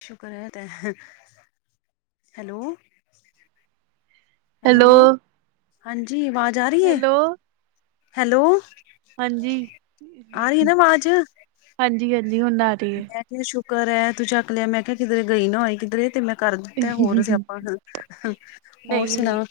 ਸ਼ੁਕਰ ਐ ਤੇ, ਹੈਲੋ। ਹੈਲੋ, ਹਾਂਜੀ ਵਾਜ਼ ਆ ਰਹੀ ਏ ਹੈਲੋ ਹੈਲੋ। ਹਾਂਜੀ ਆ ਰਹੀ ਏ ਨਾ ਆਵਾਜ਼। ਹਾਂਜੀ, ਹਾਂਜੀ ਹੁਣ ਆ ਰਹੀ ਏ। ਮੈਂ ਸ਼ੁਕਰ ਐ ਤੂੰ ਚੱਕ ਲਿਆ ਮੈਂ ਕਿਹਾ ਕਿੱਧਰੇ ਗਈ ਨਾ ਹੋਏ ਕਿਧਰੇ ਤੇ ਮੈਂ ਕਰ ਦਿੱਤਾ ਹੋਰ ਸਿਆਪਾਂ, ਹੋਰ ਨਹੀਂ ਨਹੀਂ ਸੁਣਾਅ।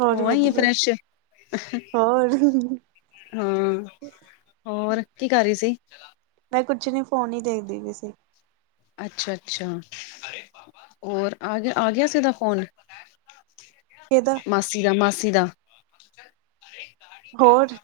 ਹੋਰ ਵਧੀਆ, ਹੋਰ। [inaudible] ਹਾਂ ਹੋਰ ਕੀ ਕਰ ਰਹੀ ਸੀ? ਮੈਂ ਕੁਛ ਨੀ ਫੋਨ ਹੀ ਦੇਖਦੀ ਪਈ ਸੀ। ਅੱਛਾ, ਅੱਛਾ ਹੋਰ ਆ ਗਿਆ, ਆ ਗਿਆ ਸੀ ੳਹਦਾ ਫੋਨ। ਕੀ ਦਾ ਮਾਸੀ ਦਾ, ਮਾਸੀ ਦਾ। ਹੋਰ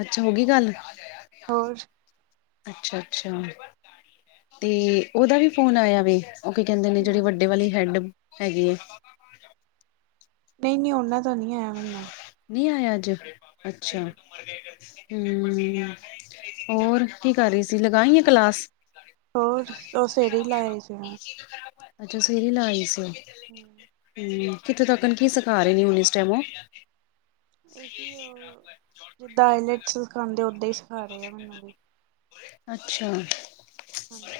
ਅੱਛਾ, ਹੋਗੀ ਗੱਲ। ਹੋਰ ਅੱਛਾ, ਅੱਛਾ ਤੇ ਉਹਦਾ ਵੀ ਫੋਨ ਆਇਆ ਵੇ। ਉਹ ਕੀ ਕਹਿੰਦੇ ਨੇ, ਜਿਹੜੀ ਹਮ ਵੱਡੇ ਵਾਲੀ ਹੈਡ ਹੈਗੀ ਏ। ਨਹੀਂ, ਨਹੀਂ ਉਹਨਾਂ ਦਾ ਨਹੀਂ ਆਇਆ ਮੈਨੂੰ। ਨਹੀਂ ਆਇਆ ਅੱਜ, ਅੱਛਾ। ਨਹੀਂ ਹੂੰ, ਹੋਰ। ਕੀ ਕਰ ਰਹੀ ਸੀ, ਲਗਾ ਆਈ ਏ ਕਲਾਸ। ਹੋਰ ਉਹ ਸਵੇਰੇ ਹੀ ਲਾਇਆ ਸੀ ਸਵੇਰੇ ਹੀ ਲਾ ਆਈ ਸੀ। ਮੈਂ ਹੂੰ ਕਿੱਥੋਂ ਤੱਕ ਕੀ ਸਿਖਾ ਰਹੇ ਨੇ ਹੁਣ ਇਸ ਟਾਈਮ ਉਹ। ਇਹੀ ਆ [inaudible] ਜਿੱਦਾਂ ਆਇਲਟ ਚ ਸਿਖਾਂਦੇ ਓਦਾਂ ਹੀ ਸਿਖਾ ਰਹੇ ਆ ਮੈਨੂੰ ਵੀ। ਅੱਛਾ। ਹਾਂਜੀ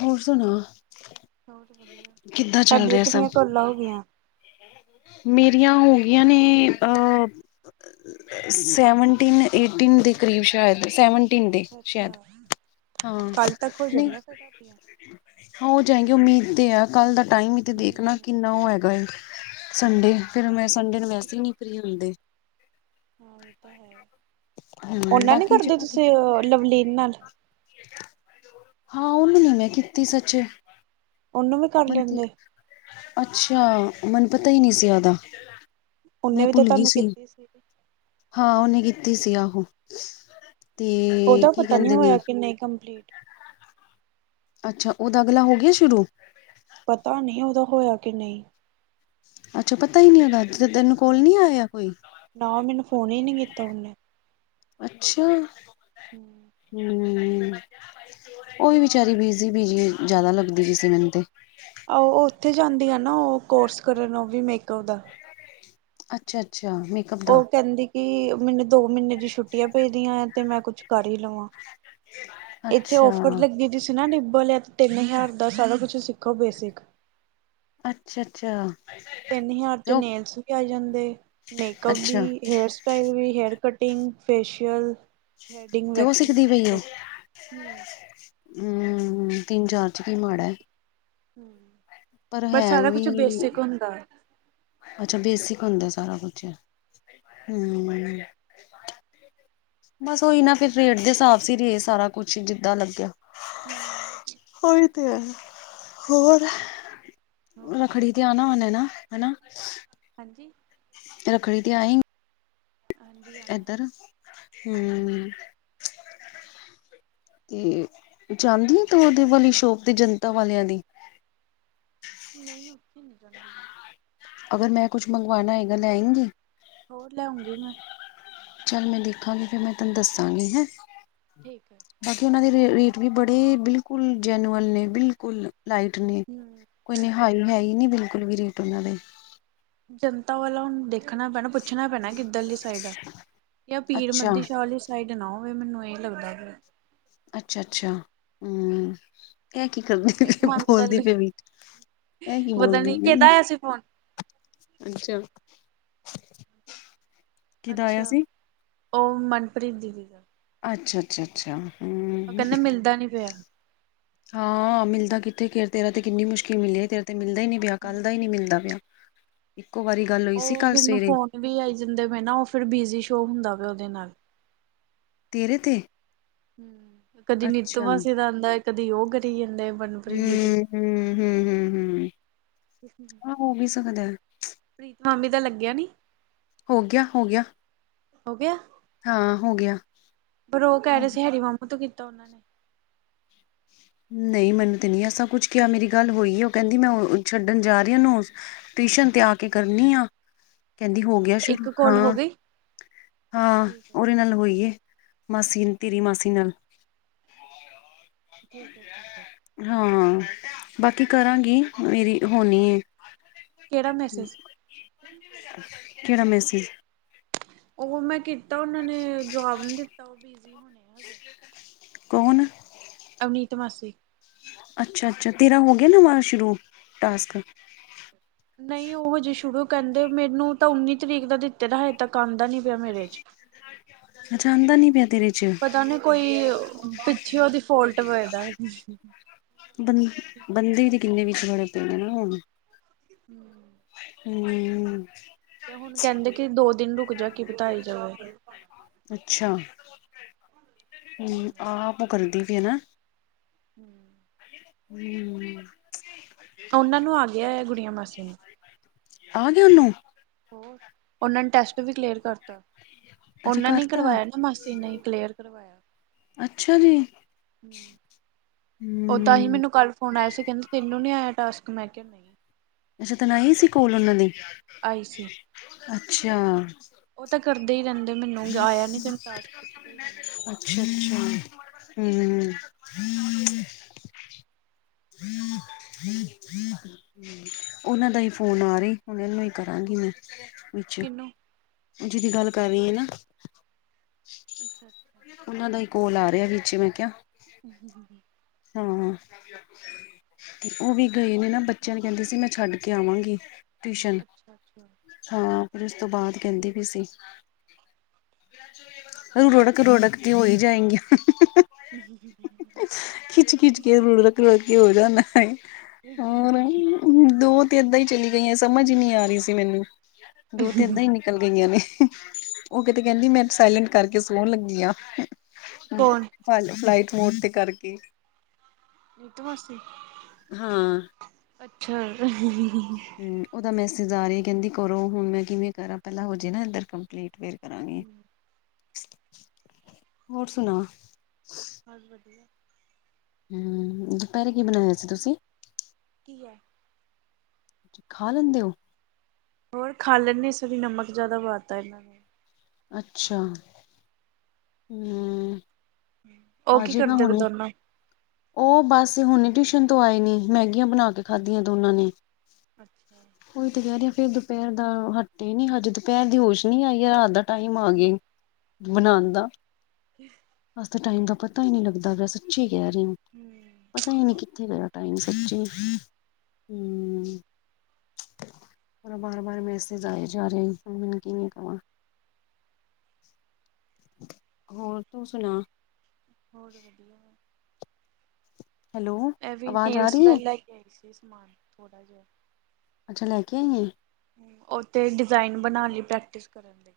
ਹੋਰ ਸੁਣਾ। ਹੋਰ ਵਧੀਆ [inaudible] ਕਿੱਦਾਂ ਚੱਲ ਤੁਹਾਡੀਆਂ ਰਿਹਾ ਸਭ ਕਿੰਨੀਆਂ ਕੋਲਾਂ ਹੋ ਗਈਆਂ। [inaudible] ਮੇਰੀਆਂ ਹੋ ਗਈਆਂ ਨੇ ਅਹ ਸੈਵਨਟੀਨ, ਏਟੀਨ ਦੇ ਕਰੀਬ ਸ਼ਾਇਦ ਸੈਵਨ ਅੱਛਾ, ਅੱਛਾ ਕੱਲ ਤੱਕ ਹੋ ਨਹੀਂ ਜਾਣੀਆਂ। ਫਿਰ ਤੁਹਾਡੀਆਂ। ਹੋ ਜਾਏਗੀ ਉਮੀਦ ਤੇ ਆ ਕੱਲ ਦਾ ਟਾਈਮ ਈ ਤੇ ਦੇਖਣਾ ਹਮ ਕਿੰਨਾ ਓ ਹੈਗਾ ਏ। ਸੰਡੇ ਫਿਰ ਮੈਂ ਸੰਡੇ ਨੂੰ ਵੈਸੇ ਹੀ ਨੀ ਫ੍ਰੀ ਹੁੰਦੀ। ਓ ਹਮ ਨਾਲ ਨੀ ਬਾਕੀ ਕਰਦੇ ਜਿਹੜਾ ਤੁਸੀਂ ਲਵਲੀਨ ਨਾਲ। ਹਾਂ ਉਹਨੂੰ ਨੀ ਮੈਂ ਕੀਤੀ ਸੱਚ। ਉਹਨੂੰ ਵੀ ਕਰ ਲੈਂਦੇ [inaudible] ਅੱਛਾ ਮੈਨੂੰ ਪਤਾ ਹੀ ਨੀ ਸੀ ਓਦਾ। ਉਹਨੇ ਵੀ ਤਾਂ ਤੁਹਾਨੂੰ ਕੀਤੀ ਸੀਗੀ। ਹਾਂ, ਉਹਨੇ ਕੀਤੀ ਸੀ ਆਹੋ ਤੇ ਕੀ, ਉਹਦਾ ਕੀ ਪਤਾ ਨੀ ਕਹਿੰਦੇ ਨੇ। ਹੋਇਆ ਕਿ ਨਹੀਂ ਕੰਪਲੀਟ ਅੱਛਾ, ਉਹਦਾ ਅਗਲਾ ਹੋ ਗਿਆ ਸ਼ੁਰੂ। ਪਤਾ ਨਹੀਂ ਉਹਦਾ ਹੋਇਆ ਕਿ ਨਹੀਂ। ਅੱਛਾ, ਪਤਾ ਹੀ ਨਹੀਂ ਓਦਾਂ ਤੈਨੂੰ ਕੋਲ ਨਹੀਂ ਆਇਆ ਕੋਈ। ਨਾ ਮੈਨੂੰ ਫੋਨ ਹੀ ਨੀ ਕੀਤਾ ਉਹਨੇ। ਅੱਛਾ। ਹੂੰ। ਹੂੰ ਉਹੀ ਵਿਚਾਰੀ ਬੀਜੀ ਬੀਜੀ ਜਿਆਦਾ ਲੱਗਦੀ ਪਈ ਸੀ ਮੈਨੂੰ ਤੇ। ਆਹੋ ਉੱਥੇ ਜਾਂਦੀ ਆ ਨਾ ਉਹ ਕੋਰਸ ਕਰਨ ਉਹ ਵੀ ਮੇਕਅਪ ਦਾ। ਅੱਛਾ, ਅੱਛਾ। ਮੇਕਅਪ ਦਾ ਉਹ ਕਹਿੰਦੀ ਕਿ ਮੈਨੂੰ ਦੋ ਮਹੀਨੇ ਦੀ ਛੁੱਟੀਆਂ ਪਈਦੀਆਂ ਐ ਤੇ ਮੈਂ ਕੁਛ ਕਰ ਹੀ ਲਵਾਂ। ਇੱਥੇ ਅੱਛਾ ਔਫਰ ਲੱਗੀ ਦਿਸ ਇਹ ਨਾ ਡਿੱਬਾ ਲਿਆ ਤੇ ਤਿੰਨ ਹਜ਼ਾਰ ਦਾ ਸਾਰਾ ਕੁੱਛ ਸਿੱਖੋ ਬੇਸਿਕ ਅੱਛਾ ਅੱਛਾ ਤਿੰਨ ਹਜ਼ਾਰ ਤੇ ਚ ਉਹ ਨੇਲਸ ਵੀ ਆ ਜਾਂਦੇ ਮੇਕਅੱਪ ਅੱਛਾ ਵੀ ਹੇਅਰ ਸਟਾਈਲ ਵੀ ਹੇਅਰ ਕਟਿੰਗ ਫੇਸ਼ੀਅਲ ਥਰੈਡਿੰਗ ਤੇ ਉਹ ਵੈਕਸਿੰਗ ਸਿੱਖਦੀ ਸਾਰਾ ਪਈ ਉਹ ਕੁੱਛ ਹਮ ਹਮ ਤਿੰਨ ਚਾਰ ਚ ਕੀ ਮਾੜਾ ਹੈ। ਹ ਪਰ ਹੈ ਸਾਰਾ ਵੀ ਕੁਛ ਬੇਸਿਕ ਹੁੰਦਾ, ਅੱਛਾ ਬੇਸਿਕ ਹੁੰਦਾ ਸਾਰਾ ਕੁੱਛ ਹਮ ਬੱਸ ਉਹੀ ਨਾ ਫਿਰ ਰੇਟ ਦੇ ਹਿਸਾਬ ਸੀ ਰੇ ਸਾਰਾ ਕੁੱਛ ਹੀ ਜਿੱਦਾਂ ਲੱਗਿਆ [inaudible] ਉਹੀ ਤੇ ਹੈ ਹੋਰ ਬਹੁਤ ਰੱਖੜੀ ਵਧੀਆ ਤੇ ਆਨਾ ਉਹਨੇ ਨਾਂ ਹਨਾ ਹਾਂਜੀ ਤੇ ਰੱਖੜੀ ਤੇ ਆਏਂਗੀ ਹਾਂਜੀ ਆਣਾ ਹੈ ਇੱਧਰ ਆਣਾ ਹੈ ਹਮ ਤੇ ਜਾਂਦੀ ਏ ਤੂੰ ਉਦੇ ਵਾਲੀ ਸ਼ੋਪ ਦੀ ਜਨਤਾ ਵਾਲਿਆਂ ਦੀ, ਨਹੀਂ ਉੱਥੇ ਨੀ ਜਾਂਦੀ ਅਗੱਰ ਮੈਂ ਕੁੱਛ ਮੰਗਵਾਨਾ ਹੈਏਗਾ ਲ ਐ ਆਏਂਗੀ ਹੋਰ ਲੇ ਆਉਂਗੀ ਮੈਂ ਚੱਲ ਮੈਂ ਦੇਖਾਂਗੀ ਫਿਰ ਮੈਂ ਤੁਹਾਨੂੰ ਦੱਸਾਂਗੀ ਹੈਂ। ਠੀਕ ਹੈ। ਬਾਕੀ ਉਹਨਾਂ ਦੇ ਰੇਟ ਵੀ ਬੜੇ ਬਿਲਕੁੱਲ ਜੈਨੂਅਨ ਨੇ ਬਿਲਕੁੱਲ ਲਾਈਟ ਨੇ, ਹਮ ਕੋਈ ਨੀ ਹਾਈ ਹੈ ਹੀ ਨਹੀਂ ਬਿਲਕੁਲ ਵੀ ਰੇਟ ਉਹਨਾਂ ਦੇ ਜੰਨਤਾ ਵਾਲਿਆਂ ਦੇਖ ਦੇਖਣਾ ਪੈਣਾ ਪੁੱਛਣਾ ਪੈਣਾ ਕਿੱਧਰੀ ਸਾਈਡ ਆ ਜਾਂ ਪੀਰ ਅੱਛਾ ਮੱਦੀ ਸ਼ਾਹੀ ਸਾਈਡ ਨਾ ਹੋਵੇ ਮੈਨੂੰ ਇਹ ਲੱਗਦਾ ਕਿ ਅੱਛਾ ਅੱਛਾ ਹਮ ਇਹ ਕੀ ਕਰਦੀ ਪ੍ਰੀਤ ਪਈ ਮਾਮੀ ਦਾ ਬੋਲਦੀ ਪਈ ਵੀ ਇਹ ਕੀ ਪਤਾ ਬੋਲਦੀ ਨੀ ਪਈ ਕਿਹਦਾ ਆਇਆ ਸੀ ਫੋਨ ਅੱਛਾ ਕਿਦਾ ਆਇਆ ਅੱਛਾ ਸੀ? ਉਹ ਮਨਪ੍ਰੀਤ ਦੀਦੀ ਦਾ ਅੱਛਾ ਅੱਛਾ ਅੱਛਾ ਉਹ ਕਹਿੰਦਾ ਮਿਲਦਾ ਨੀ ਪਿਆ, ਹਾਂ ਮਿਲਦਾ ਕਿੱਥੇ ਫਿਰ ਤੇਰਾ ਤੇ ਕਿੰਨੀ ਮੁਸ਼ਕਿਲ ਮਿਲਦੇ ਤੇਰਾ ਤੇ ਮਿਲਦਾ ਹੀ ਨਹੀਂ ਤੇਰਾ ਕੱਲ ਦਾ ਹੀ ਨਹੀਂ ਮਿਲਦਾ ਪਿਆ ਇੱਕੋ ਵਾਰੀ ਗੱਲ ਹੋਈ ਸੀ ਉਹ ਕੱਲ ਮੈਨੂੰ ਸਵੇਰੇ ਫੋਨ ਵੀ ਆਈ ਜਾਂਦੇ ਪਏ ਨਾ ਉਹ ਫਿਰ ਬਿਜੀ ਸ਼ੋਅ ਹੁੰਦਾ ਪਿਆ ਉਹਦੇ ਨਾਲ ਤੇਰੇ ਤੇ ਹਮ ਕਦੀ ਨਿੱਤ ਅੱਛਾ ਮਾਸੀ ਦਾ ਆਂਦਾ ਕਦੀ ਉਹ ਕਰੀ ਜਾਂਦਾ ਹੈ ਮਨਪ੍ਰੀਤ ਦੀਦੀ ਹਮ ਹਮ ਹਮ ਹਮ ਪ੍ਰੀਤ ਮਾਮੀ ਦਾ ਲੱਗਿਆ ਨੀ ਹੋ ਗਿਆ ਹੋ ਗਿਆ ਹੋ ਗਿਆ ਹਾਂ ਹੋ ਗਿਆ ਬਰੋ ਕਹਿ ਰਹੇ ਸੀ ਹਰੀ ਮਾਮਾ ਤੋਂ ਕੀਤਾ ਉਹਨਾਂ ਨੇ ਨਹੀਂ ਮੈਨੂੰ ਤੇ ਨਹੀਂ ਐਸਾ ਕੁੱਛ ਕਿਹਾ ਮੇਰੀ ਗੱਲ ਹੋਈ ਹੈ ਉਹ ਕਹਿੰਦੀ ਮੈਂ ਉਹ ਛੱਡਣ ਜਾ ਰਹੀ ਆ ਉਹਨੂੰ ਟਿਊਸ਼ਨ ਤੇ ਆ ਕੇ ਕਰਨੀ ਆ। ਕਹਿੰਦੀ ਹੋ ਅੱਛਾ ਗਿਆ ਅੱਛਾ ਸ਼ੁਰੂ ਇੱਕ ਕੋਲ ਹੋ ਹਾਂ, ਗਈ ਹਾਂ ਠੀਕ ਹੈ ਉਹਦੇ ਠੀਕ ਨਾਲ ਹੈ ਹੋਈ ਏ। ਮਾਸੀ ਤੇਰੀ ਮਾਸੀ ਨਾਲ ਠੀਕ ਹੈ ਠੀਕ ਹੈ। ਹਾਂ, ਬਾਕੀ ਕਰਾਂਗੀ ਮੇਰੀ ਹੋਣੀ ਏ, ਕਿਹੜਾ ਮੈਸੇਜ ਕਿਹੜਾ ਮੈਸੇਜ। ਉਹ ਮੈਂ ਕੀਤਾ ਉਹਨਾਂ ਨੇ ਜਵਾਬ ਨੀ ਦਿੱਤਾ ਉਹ ਬਿਜੀ ਹੋਣੇ ਹਜੇ। ਕੌਣ? ਅਵਨੀਤ ਮਾਸੀ। ਅੱਛਾ-ਅੱਛਾ ਤੇਰਾ ਹੋ ਗਿਆ ਨਵਾ ਸ਼ੁਰੂ ਟਾਸਕ। ਨਹੀਂ ਉਹ ਹਜੇ ਸ਼ੁਰੂ ਕਹਿੰਦੇ ਮੈਨੂੰ ਤਾਂ ਉੱਨੀ ਤਰੀਕ ਦਾ ਦਿੱਤੇ ਦਾ ਹਜੇ ਤੱਕ ਆਉਂਦਾ ਨੀ ਪਿਆ ਮੇਰੇ 'ਚ। ਅੱਛਾ ਆਂਦਾ ਨੀ ਪਿਆ ਤੇਰੇ ਚ। ਪਤਾ ਨੀ ਕੋਈ ਪਿੱਛੇ ਉਹਦੀ ਫੋਲਟ ਹੋਏਦਾ। ਬੰ ਬੰਦੇ ਤੇ ਕਿੰਨੇ ਵਿੱਚ ਖੜੇ ਪਏ ਨੇ ਨਾ ਹੁਣ। ਹੂੰ ਹੂੰ ਤੇ ਹੁਣ ਕਹਿੰਦੇ ਕਿ ਦੋ ਦਿਨ ਰੁਕ ਜਾ ਕੀ ਪਤਾ ਆ ਈ ਜਾਵੇ। ਅੱਛਾ, ਹੂੰ ਆਪ ਉਹ ਕਰਦੀ ਤੇ ਨਾ। ਹੂੰ [unintelligible] ਉਹਨਾਂ ਨੂੰ ਆ ਗਿਆ ਹੈ ਗੁੜੀਆਂ ਮਾਸੀ ਨੂੰ। ਆ ਗਿਆ ਉਹਨੂੰ! ਹੋਰ ਉਹਨਾਂ ਨੇ ਟੈਸਟ ਵੀ ਕਲੀਅਰ ਕਰਤਾ। ਅੱਛਾ ਉਹਨਾਂ ਨੇ ਕਰਤਾ ਕਰਵਾਇਆ ਨਾ ਮਾਸੀ ਨੇ ਹੀ ਕਲੀਅਰ ਕਰਵਾਇਆ। ਅੱਛਾ ਜੀ। ਉਹ ਤਾਂ ਹੀ ਹੂੰ ਮੈਨੂੰ ਕੱਲ ਫੋਨ ਆਇਆ ਸੀ ਕਹਿੰਦੇ ਤੈਨੂੰ ਨੀ ਆਇਆ ਟਾਸਕ ਮੈਂ ਕਿਹਾ ਨਹੀਂ। ਅੱਛਾ ਜਿੱਦਣ ਆਈ ਸੀ ਕੋਲ ਉਹਨਾਂ ਦੀ, ਆਈ ਸੀ ਅੱਛਾ। ਉਹ ਤਾਂ ਕਰਦੇ ਹੀ ਰਹਿੰਦੇ ਮੈਨੂੰ ਆਇਆ ਨੀ ਤੈਨੂੰ ਟਾਸਕ ਪਾਸ ਪੁੱਛਦੇ ਹੀ ਰਹਿੰਦੇ ਆ। ਅੱਛਾ-ਅੱਛਾ ਹੂੰ। ਉਹਨਾਂ ਦਾ ਹੀ ਫੋਨ ਆ ਰਹੀ ਉਹ ਨੂੰ ਹੀ ਕਰਾਂਗੀ ਮੈਂ, ਵਿੱਚ। ਕਿਹਨੂੰ ਜਿਹਦੀ ਗੱਲ ਕਰ ਰਹੀ ਆ ਨਾ। ਅੱਛਾ। ਅੱਛਾ ਉਹਨਾਂ ਦਾ ਹੀ ਕੋਲ ਆ ਰਿਹਾ ਵਿੱਚ ਮੈਂ ਕਿਹਾ। ਹੂੰ ਹਾਂ। ਤੇ ਉਹ ਵੀ ਗਏ ਨੇ ਨਾ ਬੱਚਿਆਂ ਨੂੰ ਕਹਿੰਦੇ ਸੀ ਮੈਂ ਛੱਡ ਕੇ ਆਵਾਂਗੀ। ਟਿਊਸ਼ਨ। ਅੱਛਾ ਅੱਛਾ ਹਾਂ ਫਿਰ ਉਸ ਤੋਂ ਬਾਅਦ ਕਹਿੰਦੀ ਵੀ ਸੀ। ਰੌੜਕ ਰੌੜਕ ਤੇ ਹੋ ਹੀ ਜਾਏਗੀਆਂ। ਹੂੰ ਖਿੱਚ-ਖਿੱਚ ਕੇ ਰੁੜਕ ਰੁੜ ਕੇ ਹੋ ਜਾਂਦਾ ਹੈ ਹੋਰ। ਦੋ ਤੇ ਏਦਾਂ ਹੀ ਚਲੀ ਗਈਆਂ ਸਮਝ ਹੀ ਨਹੀਂ ਆ ਰਹੀ ਸੀ ਮੈਨੂੰ, ਦੋ ਤੇ ਏਦਾਂ ਹੀ ਚਲ ਗਈਆਂ ਨੇ। ਉਹ ਕਿਤੇ ਕਹਿੰਦੀ ਮੈਂ ਸਾਇਲੈਂਟ ਕਰਕੇ ਸੋਣ ਲੱਗੀ ਆ। ਹੂੰ ਕੌਣ? ਫਲਾਈਟ ਮੋਡ ਤੇ ਕਰਕੇ। ਨੀਤੂ ਮਾਸੀ। [inaudible] ਅੱਛਾ ਏ ਨਾ। ਉਹਦਾ ਮੈਸੇਜ ਆ ਰਿਹਾ ਕਹਿੰਦੀ ਕਰੋ ਹੁਣ ਮੈਂ ਕਿਵੇਂ ਕਰਾਂ ਪਹਿਲਾਂ ਹੋ ਜੇ ਨਾ ਇੱਧਰ ਕੰਪਲੀਟ ਫਿਰ। ਕਰਾਂਗੇ ਹੋਰ ਸੁਣਾਓ? ਬਹੁਤ ਵਧੀਆ। ਹਮ ਦੁਪਹਿਰੇ ਕੀ ਬਣਾਇਆ ਸੀ ਤੁਸੀਂ? ਕੀ ਹੈ। ਖਾ ਲੈਂਦੇ ਹੋ? ਹੋਰ ਖਾ ਲੈਂਦੇ ਇਸ ਵਾਰ ਨਮਕ ਜਿਆਦਾ ਪਾ ਤਾ ਇਹਨਾਂ ਨੂੰ। ਅੱਛਾ। ਹਮ। ਉਹ ਆ ਕੀ ਜਾਏਗਾ ਕਰਦੇ ਪਏ ਹੁਣੇ ਦੋਨੋਂ ਉਹ ਬਸ ਹੁਣੇ ਟਿਊਸ਼ਨ ਤੋਂ ਆਏ ਨੀ ਮੈਗੀਆਂ ਬਣਾ ਕੇ। ਕੇ ਅੱਛਾ ਖਾਧੀਆਂ ਅੱਛਾ ਦੋਨਾਂ ਨੇ। ਅੱਛਾ ਉਈ ਤੇ ਕਹਿ ਰਿਹੀ ਫਿਰ ਦੁਪਹਿਰ ਦਾ ਹੱਟੇ ਨੀ ਹਜ ਦੁਪਹਿਰ ਦੀ ਹੋਸ਼ ਨੀ ਆਈ ਹੈ। ਰਾਤ ਦਾ ਟਾਈਮ ਆ ਗਿਆ ਈ ਬਣਾਣ ਦਾ। ਪਤਾ ਹੀ ਨਹੀਂ ਲਗਦਾ ਪਿਆ ਸੱਚੀ ਕਹਿ ਰਹੀ। ਹਮ [inaudible] ਪਤਾ ਹੀ ਨਹੀਂ ਕਿਥੇ ਮੇਰਾ ਟਾਈਮ ਸਚੀ ਹੂ। ਬਾਰ- ਬਾਰ ਮੈਸੇਜ ਆਏ ਜਾ ਰਹੇ ਮੈ ਹੁਣ ਕਿਵੇਂ ਕਹਾਂ। ਹੋਰ ਤੂੰ ਸੁਣਾ? ਹੋਰ ਵਧੀਆ। ਹੈਲੋ ਇਹ ਵੀ ਆਵਾਜ਼ ਆ ਨੇਲਸ ਰਹੀ ਦਾ ਹੈ ਲੈ ਕੇ ਆਈ ਸੀ ਸਮਾਨ ਥੋੜਾ ਜਿਹਾ। ਅੱਛਾ ਲੈਕੇ ਆਈ ਏ? ਉਹ ਤੇ ਡਿਜ਼ਾਇਨ ਬਣਾਉਣ ਲਈ ਪ੍ਰੈਕਟਿਸ ਕਰਨ ਲਈ।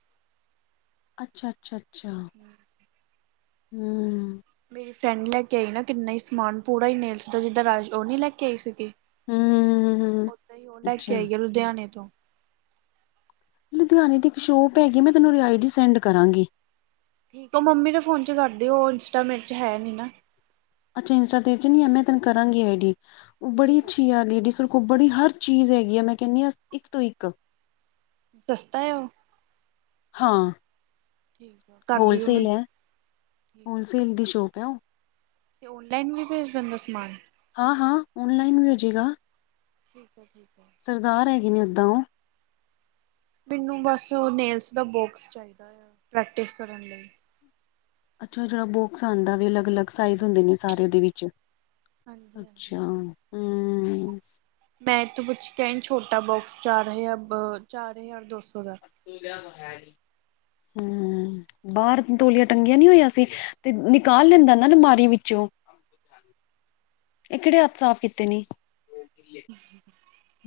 ਅੱਛਾ- ਅੱਛਾ- ਅੱਛਾ ਹੂ। ਮੇਰੀ ਫਰੈਡ ਲੈ ਕੇ ਆਈ ਨਾ ਕਿਨਾ ਹੀ ਸਮਾਨ ਪੂਰਾ ਹੀ ਨੇਲਜ ਦਾ ਜਿੱਦਾਂ ਰਾਜ ਉਹ ਨਹੀਂ ਲੈ ਕੇ ਆਈ ਸੀਗੀ। ਹੂੰ ਓਦਾਂ ਹੀ ਉਹ ਲੈ ਅੱਛਾ ਕੇ ਆਈ ਆਈ ਲੁਧਿਆਣੇ ਤੋ। ਲੁਧਿਆਣੇ ਦੀ ਇਕ ਸ਼ੋਪ ਹੈਗੀ ਮੈਂ ਤੈਨੂੰ ਆਈ ਡੀ ਸੈਡ ਕਰਾਂਗੀ। ਤੂੰ ਉਹ ਮੰਮੀ ਦੇ ਫੋਨ 'ਚ ਕਰ ਦੀ ਉਹ ਇੰਸਟਾ ਮੇਰੇ 'ਚ ਹੈ ਨਹੀ ਨਾ। ਅੱਛਾ ਇੰਸਟਾ ਤੇਰੇ 'ਚ ਨੀ ਮੈ ਤੈਨੂੰ ਕਰਾਗੀ ਆਈ ਡੀ ਉਹ ਬੜੀ ਠੀਕ ਅਛੀ ਠੀਕ। ਆ ਲੇਡੀਜ਼। ਉਹ ਬੜੀ ਹਰ ਚੀਜ ਹੈਗੀ ਆ ਮੈਂ ਕਹਿਦੀ ਹਾਂ ਇਕ ਤੋਂ ਇਕ। ਸਸਤਾ ਹੈ ਉਹ? ਹਾਂ ਠੀਕ ਆ ਕਰ ਦਿਓ ਹੋਲਸੇਲ ਮੈਨੂੰ ਹੈ। ਠੀਕ ਆ ਜੀ। ਹੋਲਸੇਲ ਦੀ ਸ਼ੋਪ ਹੈ। ਉਹ- ਤੇ ਔਨਲਾਈਨ ਵੀ ਭੇਜ ਦਿੰਦਾ ਸਮਾਨ। ਹਾਂ- ਹਾਂ ਔਨਲਾਈਨ ਵੀ ਹੋ ਜਾਏਗਾ। ਠੀਕ ਹੈ। ਠੀਕ ਹੈ। ਸਰਦਾਰ ਹੈਗੇ ਨੇ ਉਦਾਂ ਉਹ ਮੈਨੂੰ ਬਸ ਨੇਲਸ ਦਾ ਬੋਕਸ ਚਾਹੀਦਾ ਆ ਪ੍ਰੈਕਟਿਸ ਕਰਨ ਲਈ ਅੱਛਾ ਅੱਛਾ ਬਾਕਸ ਆਉਦਾ ਅਲਗ- ਅਲਗ- ਸਾਈਜ਼ ਹੂੰ ਹੁੰਦੇ ਨੇ ਸਾਰੇ ਉਦੇ ਵਿਚ ਵੀ ਹਾਂਜੀ ਹਾਂਜੀ। ਅਛਾ ਹੂ। ਮੈਂ ਇਥੋਂ ਪੁੱਛ ਕੇ ਆਈ ਛੋਟਾ ਬੋਕਸ ਚਾਰ- ਚਾਰ ਹਜ਼ਾਰ ਦੋ ਸੋ ਦਾ। ਹੂ- ਬਾਹਰ ਤੋਲੀਆਂ ਟੰਗਿਆ ਨੀ ਹੋਇਆ ਸੀ ਤੇ ਨਿਕਾਲ ਲੈਦਾ ਨਾ ਅਲਮਾਰੀ ਵਿਚੋ? ਇਹ ਕਿਹੜੇ ਹੱਥ ਸਾਫ਼ ਕੀਤੇ ਨੇ।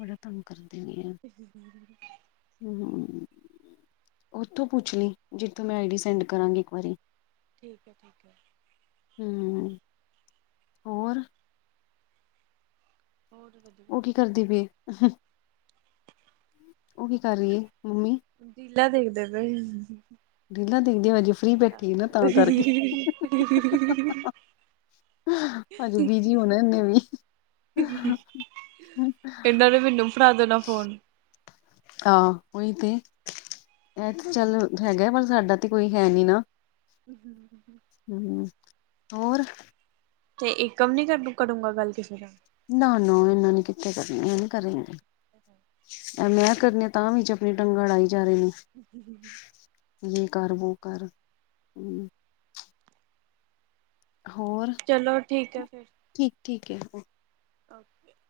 ਬੜਾ ਤੰਗ ਕਰਦੇ ਨੇ ਐ। ਹੂੰ - ਉਥੋਂ ਪੁਛ ਲਈ ਜਿਥੋਂ ਮੈ ਆਈ ਡੀ ਸੈਂਡ ਕਰਾਂਗੀ ਇਕ ਵਾਰੀ। ਠੀਕ ਹੈ। ਠੀਕ ਹੈ। ਹੂੰ ਹੋਰ- ਬਹੁਤ ਵਧੀਆ- ਉਹ ਕੀ ਕਰਦੀ ਪਈ- ਉਹ ਕੀ ਕਰ ਰਹੀ ਹੈ। ਮੰਮੀ ਰੀਲਾ ਦੇਖਦੇ ਪਏ। ਰੇਲਾਂ ਦੇਖਦੇ ਹੋਏ ਗ। [unintelligible] ਹਜੇ ਬਿਜੀ ਹੋਣਾ ਇਹਨੇ ਵੀ ਇਹਨਾ ਨੇ ਮੈਨੂੰ ਫੜਾ ਦੇਣਾ ਫੋਨ ਹਾਂ ਉਹੀ ਤੇ ਇਹ ਤੇ ਚਲ ਹੈਗਾ ਪਰ ਸਾਡਾ ਤੇ ਕੋਈ ਹੈ ਨੀ ਨਾ ਹਮ [inaudible] ਹੂੰ ਹੋਰ- ਤੇ ਇੱਕਮ ਨੀ [unintelligible] ਨਾ-ਨਾ ਇਹਨਾਂ ਨੇ ਕਿੱਥੇ ਕਰਨਾ ਐਹ ਨੀ ਕਰਨ ਗੇ ਐਹ ਮੈਂ ਕਰਨੀੇ ਆਂ ਤਾਂ ਵੀ ਆਪਣੀ ਟੰਗ ਅੜਾਈ ਜਾ ਰਹੇ ਨੇ [inaudible] ਯੇ ਕਰ ਵੋ ਕਰ ਹੁੰ ਹੋਰ ਚਲੋ ਠੀਕ ਹੈ ਫਿਰ। ਠੀਕ-ਠੀਕ ਹੈ। [inaudible]